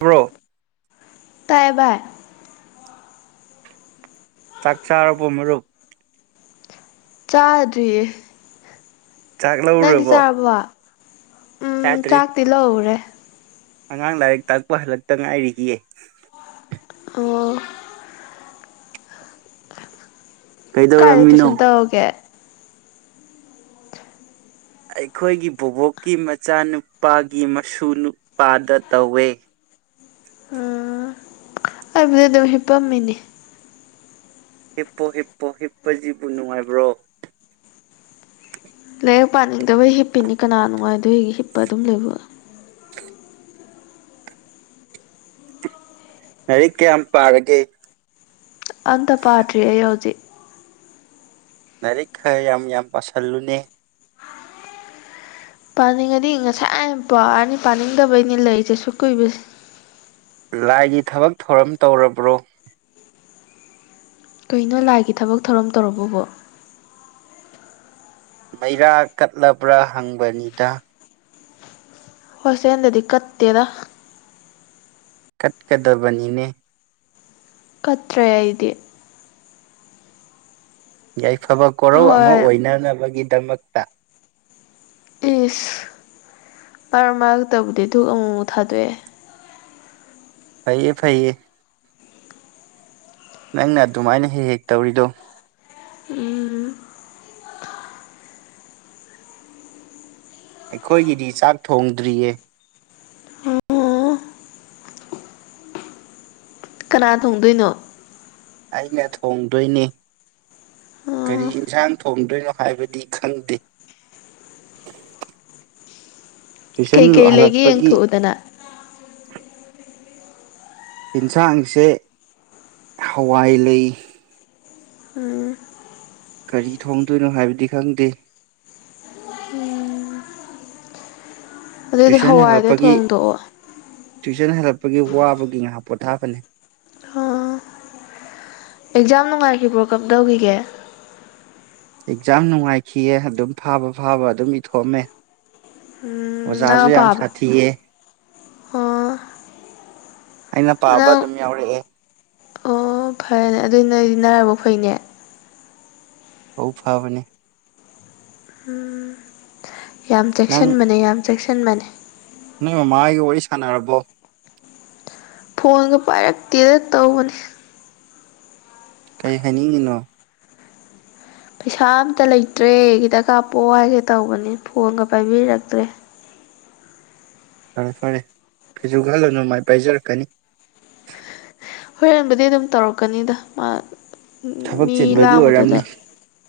Bro ꯇꯥꯏꯌ‌ꯦ ꯕꯥꯏ ꯆꯥꯛ ꯆꯥꯔꯔꯕ ꯃꯔꯨꯞ ꯆꯗ꯭ꯔꯤꯌ‌ꯦ꯫ ꯆꯥꯛ ꯅꯪꯗꯤ ꯆꯥꯔꯕꯣ꯫ ꯇꯥꯇ꯭ꯔꯤ ꯇꯤꯜꯂꯧꯔꯦ꯫ ꯑꯉꯥꯡ ꯂꯥꯏꯔꯤꯛ ꯇꯥꯛꯄ ꯍꯜꯂꯛꯇ ꯉꯥꯏꯔꯤꯏꯌꯦ꯫ ꯑꯣ ꯀꯥꯏꯗ ꯀꯩꯗꯧꯔꯝꯃꯤꯅꯣ ꯇꯨꯏꯁꯟ ꯇꯧꯒꯦ꯫ ꯑꯩꯈꯣꯏꯒꯤ ꯕꯣꯕꯣꯛꯀꯤ ꯃꯆꯥꯅꯨꯄꯥꯒꯤ ꯃꯁꯨ ꯅꯨꯄꯥꯗ ꯇꯧꯋꯦ꯫ ꯍꯥꯏꯕꯗꯤ ꯑꯗꯨꯝ ꯍꯤꯞꯄꯝꯃꯤꯅꯤ꯫ ꯍꯤꯞꯄꯣ ꯍꯤꯞꯄꯣ ꯍꯤꯞꯄꯁꯤꯕꯨ ꯅꯨꯡꯉꯥꯏꯕ꯭ꯔꯣ ꯂꯥꯏꯔꯤꯛ ꯄꯥꯅꯤꯡꯗꯕꯩ ꯍꯤꯞꯄꯤꯅꯤ ꯀꯅꯥ ꯅꯨꯡꯉꯥꯏ ꯗꫭꯏꯒ‌ꯦ ꯍꯤꯞꯄ ꯑꯗꯨꯝ ꯂꯩꯕꫭ꯫ ꯂꯥꯏꯔꯤꯛ ꯀꯌꯥꯝ ꯄꯥꯔꯒꯦ꯫ ꯑꯝꯇ ꯄꯥꯗ꯭ꯔꯤ ꯑꯩ ꯍꯧꯖꯤꯛ꯫ ꯂꯥꯏꯔꯤꯛ ꯈꯔ ꯌꯥꯝ ꯌꯥꯝ ꯄꯥꯁꯤꯜꯂꯨꯅꯦ꯫ ꯄꯥꯅꯤꯡꯉꯗꯤ ꯉꯁꯥꯏ ꯌꯥꯝ ꯄꯥꯔꯅꯤ ꯄꯥꯅꯤꯡꯗꯕꯩꯅꯤ ꯂꯩꯔꯤꯁꯦ ꯁꯨ ꯀꯨꯏꯕꯁꯦ ꯂꯥꯏꯒꯤ ꯊꯕꯛ ꯊꯧꯔꯝ ꯇꯧꯔꯕ꯭ꯔꯣ ꯀꯩꯅꯣ ꯂꯥꯏꯒꯤ ꯊꯕꯛ ꯊꯧꯔꯝ ꯇꯧꯔꯕꯕꯣ ꯃꯩꯔꯥ ꯀꯠꯂꯕ꯭ꯔꯥ ꯍꯪꯕꯅꯤꯗ꯫ ꯍꯣꯠꯁꯦꯜꯗꯗꯤ ꯀꯠꯇꯦꯗ ꯀꯠꯀꯗꯕꯅꯤꯅꯦ ꯀꯠꯇ꯭ꯔꯦ ꯍꯥꯏꯗꯤ ꯌꯥꯏꯐꯕ ꯀꯣꯔꯧ ꯑꯃ ꯍꯣꯏ ꯑꯣꯏꯅꯅꯕꯒꯤꯗꯃꯛ꯫ ꯏꯁ ꯃꯔ ꯃꯔꯔꯛꯇꯕꯨꯗꯤ ꯗꯨꯨ ꯑꯃꯨꯛꯃꯨꯛ ꯊꯥꯗꯣꯛꯑꯦ ꯐꯩꯌꯦ ꯐꯩꯌꯦ ꯅꯪꯅ ꯑꯗꯨꯃꯥꯏꯅ ꯍꯦꯛ ꯍꯦꯛ ꯇꯧꯔꯤꯗꯣ ꯎꯝ ꯑꯩꯈꯣꯏꯒꯤꯗꯤ ꯆꯥꯛ ꯊꯣꯡꯗ꯭ꯔꯤꯌꯦ꯫ ꯑꯣ ꯀꯅꯥ ꯊꯣꯡꯗꯣꯏꯅꯣ꯫ ꯑꯩꯅ ꯊꯣꯡꯗꯣꯏꯅ‌ꯦ꯫ ꯀꯔꯤ ꯑꯣ ꯌꯦꯟꯁꯥꯡ ꯊꯣꯡꯗꯣꯏꯅꯣ ꯍꯥꯏꯕꯗꯤ ꯈꯪꯗꯦ ꯇꯨꯏꯁꯟ ꯀꯩꯀꯩ ꯂꯩꯒꯦ ꯍꯜꯂꯛꯄꯒꯤ ꯌꯦꯡꯊꯣꯛꯎꯗꯅ ꯌꯦꯟꯁꯥꯡꯁꯦ ꯍꯋꯥꯏ ꯂꯩ꯫ ꯎꯝ꯫ ꯀꯔꯤ ꯊꯣꯡꯗꯣꯏꯅꯣ ꯍꯥꯏꯕꯗꯤ ꯈꯪꯗꯦ꯫ ꯑꯗꯨꯗꯤ ꯇꯨꯏꯁꯟ ꯍꯋꯥꯏꯗꯣ ꯍꯜꯂꯛꯄꯒꯤ ꯊꯣꯡꯗꯣꯛꯑꯣ ꯇꯨꯏꯁꯟ ꯍꯜꯂꯛꯄꯒꯤ ꯋꯥꯕꯒꯤ ꯉꯥꯏꯍꯥꯛ ꯄꯣꯊꯥꯕꯅꯦ ꯑꯣ ꯑꯦꯛꯖꯥꯝ ꯅꯨꯡꯉꯥꯏꯈꯤꯕ ꯕ꯭ꯔꯣ ꯀꯞ ꯇꯧꯈꯤꯒꯦ ꯑꯦꯛꯖꯥꯝ ꯅꯨꯡꯉꯥꯏꯈꯤꯌ‌ꯦ ꯑꯗꯨꯝ ꯐꯥꯕ ꯐꯥꯕ ꯑꯗꯨꯝ ꯏꯊꯣꯛꯑꯝꯃꯦ꯫ ꯎꯝ ꯑꯣꯖꯥꯖꯨ ꯅꯪ ꯌꯥꯝ ꯄꯥꯕ ꯁꯥꯊꯤꯦ ꯑꯣ ꯑꯩꯅ ꯄꯥꯕ ꯅꯪ ꯑꯗꯨꯝ ꯌꯥꯎꯔꯛꯑꯦ ꯑꯣ ꯐꯔꯦꯅꯦ ꯑꯗꯨꯏ ꯅꯗꯤ ꯅꯥꯔꯕ ꯐꯩꯅꯦ ꯑꯧ ꯐꯕꯅꯦ ꯎꯝ ꯌꯥꯝ ꯆꯦꯛꯁꯟꯕꯅꯦ ꯌꯥꯝ ꯆꯦꯛꯁꯟꯕꯅꯦ ꯅꫭꯏ ꯃꯃꯥ ꯍꫭꯏꯒ ꯋꯥꯔꯤ ꯁꯥꯟꯅꯔꯕꯣ ꯐꯣꯟꯗꫭ ꯄꯥꯏꯔꯛꯇꯦꯗ ꯇꯧꯕꯅꯤ ꯀꯩ ꯍꯥꯏꯅꯤꯡꯉꯤꯅꯣ ꯄꯩꯁꯥ ꯑꯝꯇ ꯂꯩꯇ꯭ꯔꯦ ꯈꯤꯇ ꯀꯥꯞꯄꯛꯑꯣ ꯍꯥꯏꯒꯦ ꯇꯧꯕꯅꯤ ꯐꯣꯟꯒ ꯄꯥꯏꯕꯤꯔꯛꯇ꯭ꯔꯦ ꯐꯔꯦ ꯐꯔꯦ ꯀꯩꯁꯨ ꯈꯜꯂꯨꯅꯨ ꯃꯥꯏ ꯄꯥꯏꯖꯔꯛꯀꯅꯤ ꯍꯣꯔꯦꯟꯕꯨꯗꯤ ꯑꯗꯨꯝ ꯇꯧꯔꯛꯀꯅꯤꯗ ꯃꯥ ꯊꯕꯛ ꯃꯤ ꯆꯤꯟꯕꯒꯤ ꯂꯥꯡꯕꯗꯨꯗ ꯑꯣꯏꯔꯝꯅꯤ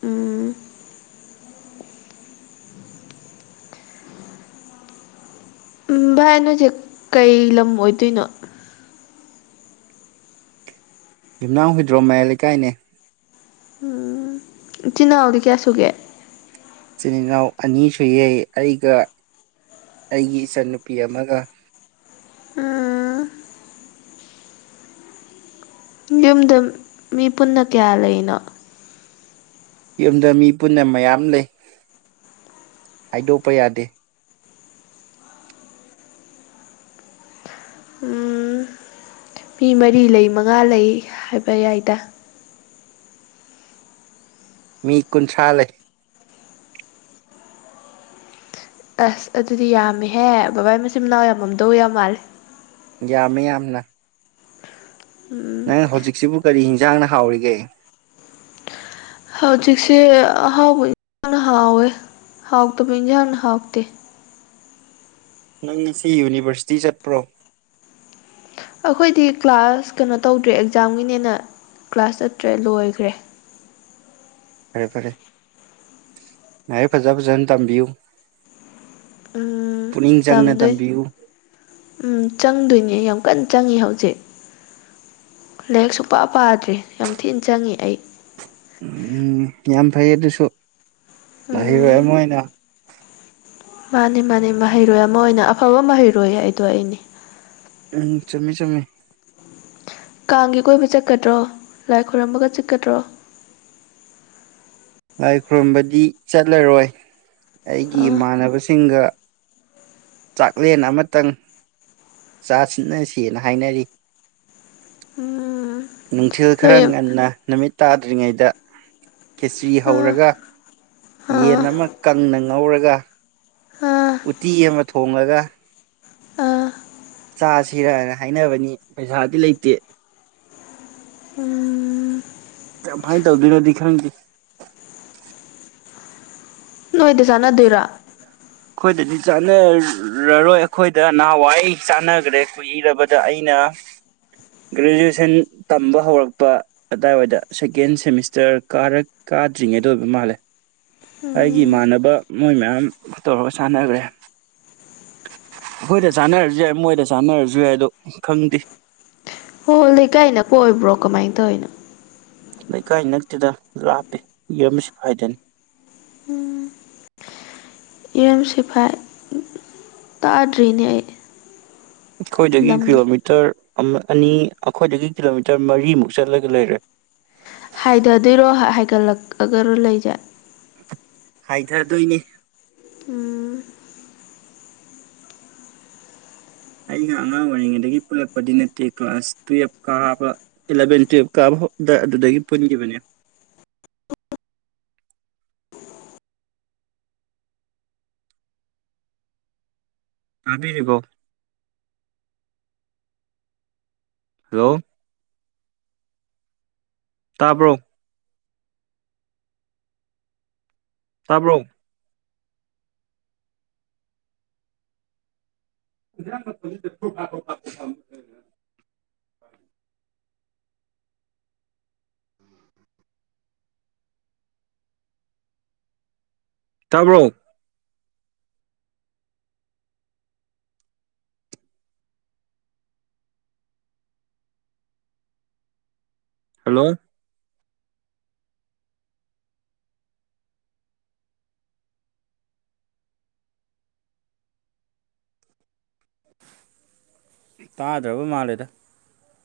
ꯎꯝ ꯚꯥꯏ ꯑꯗꯨꯗꯤ ꯀꯩ ꯂꯝ ꯑꯣꯏꯗꯣꯏꯅꯣ ꯌꯨꯝꯅꯥꯝ ꯍꯨꯏꯗ꯭ꯔꯣ ꯃꯌꯥꯏ ꯂꯩꯀꯥꯏꯅꯦ꯫ ꯏꯆꯤꯜ ꯏꯅꯥꯎꯗꯤ ꯀꯌꯥ ꯁꯨꯒꯦ ꯏꯆꯤꯟ ꯏꯅꯥꯎ ꯑꯅꯤꯁꯨ ꯌꯦꯏ ꯑꯩꯒ ꯑꯩꯒꯤ ꯏꯆꯟꯅꯨꯄꯤ ꯑꯃꯒ꯫ ꯎꯝ ꯌꯨꯝꯗ ꯃꯤ ꯄꯨꯟꯅ ꯀꯌꯥ ꯂꯩꯔꯤꯅꯣ ꯌꯨꯝꯗ ꯃꯤ ꯄꯨꯟꯅ ꯃꯌꯥꯝ ꯂꯩ ꯍꯥꯏꯗꯣꯛꯄ ꯌꯥꯗꯦ꯫ ꯎꯝ ꯃꯤ ꯃꯔꯤ ꯂꯩ ꯃꯉꯥ ꯂꯩ ꯍꯥꯏꯕ ꯌꯥꯏꯗ꯫ ꯃꯤ ꯀꯨꯟꯊ꯭ꯔꯥ ꯂꯩ ꯑꯁ ꯑꯗꯨꯗꯤ ꯌꯥꯝꯃꯦꯍꯦ ꯕꯕꯥ ꯃꯆꯤꯟ ꯃꯅꯥꯎ ꯌꯥꯝꯃꯝꯗꯧ ꯌꯥꯝ ꯃꯥꯜꯂꯦ꯫ ꯌꯥꯝꯃ‌ꯦ ꯌꯥꯝꯅ꯫ ꯎꯝ ꯅꯪ ꯍꯧꯖꯤꯛꯁꯤꯕꯨ ꯀꯔꯤ ꯏꯟꯖꯥꯡꯅ ꯍꯥꯎꯔꯤꯒꯦ ꯍꯧꯖꯤꯛꯁꯦ ꯑꯍꯥꯎꯕ ꯏꯟꯅ ꯍꯥꯎꯋꯦ ꯍꯥꯎꯇꯕ ꯏꯟꯖꯥꯟꯅ ꯍꯥꯎꯇꯦ ꯅꯪ ꯉꯁꯤ ꯌꯨꯅꯤꯚꯔꯁꯤꯇꯤ ꯆꯠꯄ꯭ꯔꯣ ꯑꯩꯈꯣꯏꯗꯤ ꯀ꯭ꯂꯥꯁ ꯀꯩꯅꯣ ꯇꯧꯗ꯭ꯔꯦ ꯑꯦꯛꯖꯥꯝꯒꯤꯅꯦꯅ ꯀ꯭ꯂꯥꯁ ꯆꯠꯇ꯭ꯔꯦ ꯂꯣꯏꯈ꯭ꯔꯦ ꯐꯔꯦ ꯐꯔꯦ ꯂꯥꯏꯔꯤꯛ ꯐꯖꯟ ꯐꯖꯟ ꯇꯝꯕꯤꯌꯨ ꯎꯝ ꯄꯨꯛꯅꯤꯡ ꯆꯪꯅ ꯇꯝꯗꯣꯏ ꯇꯝꯕꯤꯌꯨ ꯎꯝ ꯆꯪꯗꯣꯏꯅꯦ ꯌꯥꯝ ꯀꯟ ꯆꯪꯉꯤ ꯍꯧꯖꯤꯛ ꯂꯥꯏꯔꯤꯛ ꯁꯨꯄꯥ ꯄꯥꯗ꯭ꯔꯦ ꯌꯥꯝ ꯊꯤꯅ ꯆꯪꯉꯤ ꯑꯩ ꯎꯝ ꯌꯥꯝ ꯐꯩ ꯑꯗꯨꯁꯨ ꯃꯍꯩꯔꯣꯏ ꯎꯝ ꯑꯃ ꯑꯣꯏꯅ ꯃꯥꯅꯦ ꯃꯥꯅꯤ ꯃꯍꯩꯔꯣꯏ ꯑꯃ ꯑꯣꯏꯅ ꯑꯐꯕ ꯃꯍꯩꯔꯣꯏ ꯍꯥꯏꯗꯣ ꯑꯩꯅꯦ ꯎꯝ ꯆꯨꯝꯃꯤ ꯆꯨꯝꯃꯤ ꯀꯥꯡꯒꯤ ꯀꯣꯏꯕ ꯆꯠꯀꯗ꯭ꯔꯣ ꯂꯥꯏ ꯈꯣꯏꯔꯝꯕꯒ ꯆꯠꯀꯗ꯭ꯔꯣ ꯂꯥꯏ ꯈꯨꯔꯨꯝꯕꯗꯤ ꯆꯠꯂꯔꯣꯏ ꯑꯩꯒꯤ ꯑꯥ ꯏꯃꯥꯟꯅꯕꯁꯤꯡꯒ ꯆꯥꯛꯂꯦꯟ ꯑꯃꯇꯪ ꯆꯥ ꯁꯤꯟꯅꯁꯦꯅ ꯍꯥꯏꯅꯔꯤ ꯎꯝ ꯅꯨꯡꯊꯤꯜ ꯈꯔ ꯅꯣꯏ ꯉꯟꯅ ꯅꯨꯃꯤꯠ ꯇꯥꯗ꯭ꯔꯤꯉꯩꯗ ꯈꯦꯆ꯭ꯔꯤ ꯑꯥ ꯍꯧꯔꯒ ꯌꯦꯟ ꯑꯥ ꯑꯃ ꯀꯪꯅ ꯉꯧꯔꯒ ꯑꯥ ꯎꯇꯤ ꯑꯃ ꯊꯣꯉꯒ ꯑꯥ ꯆꯥ ꯁꯤꯔꯅ ꯍꯥꯏꯅꯕꯅꯤ ꯄꯩꯁꯥꯗꯤ ꯂꯩꯇꯦ ꯎꯝ ꯀꯃꯥꯟ ꯇꯧꯗꫭꯏꯅꫭꯗꯤ ꯈꯪꯗ‌ꯦ ꯅꯣꯏꯗ ꯆꯥꯟꯅꯗꯣꯏꯔꯥ ꯑꯩꯈꯣꯏꯗꯗꯤ ꯆꯥꯟꯅꯔꯔꯣꯏ ꯑꯩꯈꯣꯏꯗ ꯅꯍꯥꯟꯋꯥꯏ ꯆꯥꯟꯅꯈ꯭ꯔꯦ ꯀꯨꯏꯔꯕꯗ ꯑꯩꯅ ꯒ꯭ꯔꯦꯖꯨꯑꯦꯁꯟ ꯇꯝꯕ ꯍꯧꯔꯛꯄ ꯑꯗꯥꯋꯥꯏꯗ ꯁꯦꯀꯦꯟ ꯁꯦꯃꯤꯁꯇꯔ ꯀꯔ ꯀꯥꯗ꯭ꯔꯤꯉꯩꯗ ꯑꯣꯏꯕ ꯃꯥꯜꯂꯦ ꯑꯩꯒꯤ ꯎꯝ ꯏꯃꯥꯟꯅꯕ ꯃꯣꯏ ꯃꯌꯥꯝ ꯇꯧꯔꯒ ꯆꯥꯟꯅꯈ꯭ꯔꯦ ꯑꯩꯈꯣꯏꯗ ꯆꯥꯟꯅꯔꯖꯨ ꯌꯥꯏ ꯃꯣꯏꯗ ꯆꯥꯟꯅꯔꯖꯨ ꯌꯥꯏ ꯑꯗꯣ ꯈꯪꯗꯦ ꯑꯣ ꯂꯩꯀꯥꯏ ꯅꯛꯄ ꯑꯣꯏꯕ꯭ꯔꯣ ꯀꯃꯥꯏ ꯇꯧꯔꯤꯅꯣ ꯂꯩꯀꯥꯏ ꯅꯛꯇꯗ ꯂꯥꯞꯄꯦ ꯌꯨꯝꯁꯤ ꯐꯥꯏꯗꯅꯤ ꯌꯨꯝ ꯁꯤꯐꯥꯏ ꯇꯥꯗ꯭ꯔꯤꯅꯦ ꯑꯩ ꯑꯩꯈꯣꯏꯗꯒꯤ ꯂꯝꯗꯣ ꯀꯤꯂꯣꯃꯤꯇꯔ ꯑꯃ ꯑꯅꯤ ꯑꯩꯈꯣꯏꯗꯒꯤ ꯀꯤꯂꯣꯃꯤꯇꯔ ꯃꯔꯤꯃꯨꯛ ꯆꯠꯂꯒ ꯂꯩꯔꯦ ꯍꯥꯏꯗꯗꯣꯏꯔꯣ ꯍꯥꯏꯒꯠꯂꯛꯑꯒꯔꯣ ꯂꯩꯖꯦ ꯍꯥꯏꯗ ꯗꯣꯏꯅꯤ ꯎꯝ ꯑꯩꯒ ꯑꯉꯥꯡ ꯑꯣꯏꯔꯤꯉꯩꯗꯒꯤ ꯄꯨꯜꯂꯛꯄꯗꯤ ꯅꯠꯇꯦ ꯀ꯭ꯂꯥꯁ ꯇꯨꯌꯦꯜꯐꯀ ꯀꯥꯕꯥ ꯏꯂꯚꯦꯟ ꯇꯨꯌꯦꯜꯞ ꯀꯥꯕ ꯑꯗꯨꯗꯒꯤ ꯄꯨꯟꯈꯤꯕꯅꯦ ꯇꯥꯕꯤꯔꯤꯕꯣ ꯍꯜꯂꯣ ꯇꯥꯕ꯭ꯔꯣ ꯇꯥꯕ꯭ꯔꯣ [inaudible] ꯎꯝ [unintelligible] ꯇꯥꯕ꯭ꯔꯣ ꯍꯜꯂꯣ ꯇꯥꯗ꯭ꯔꯕ ꯃꯥꯜꯂꯦꯗ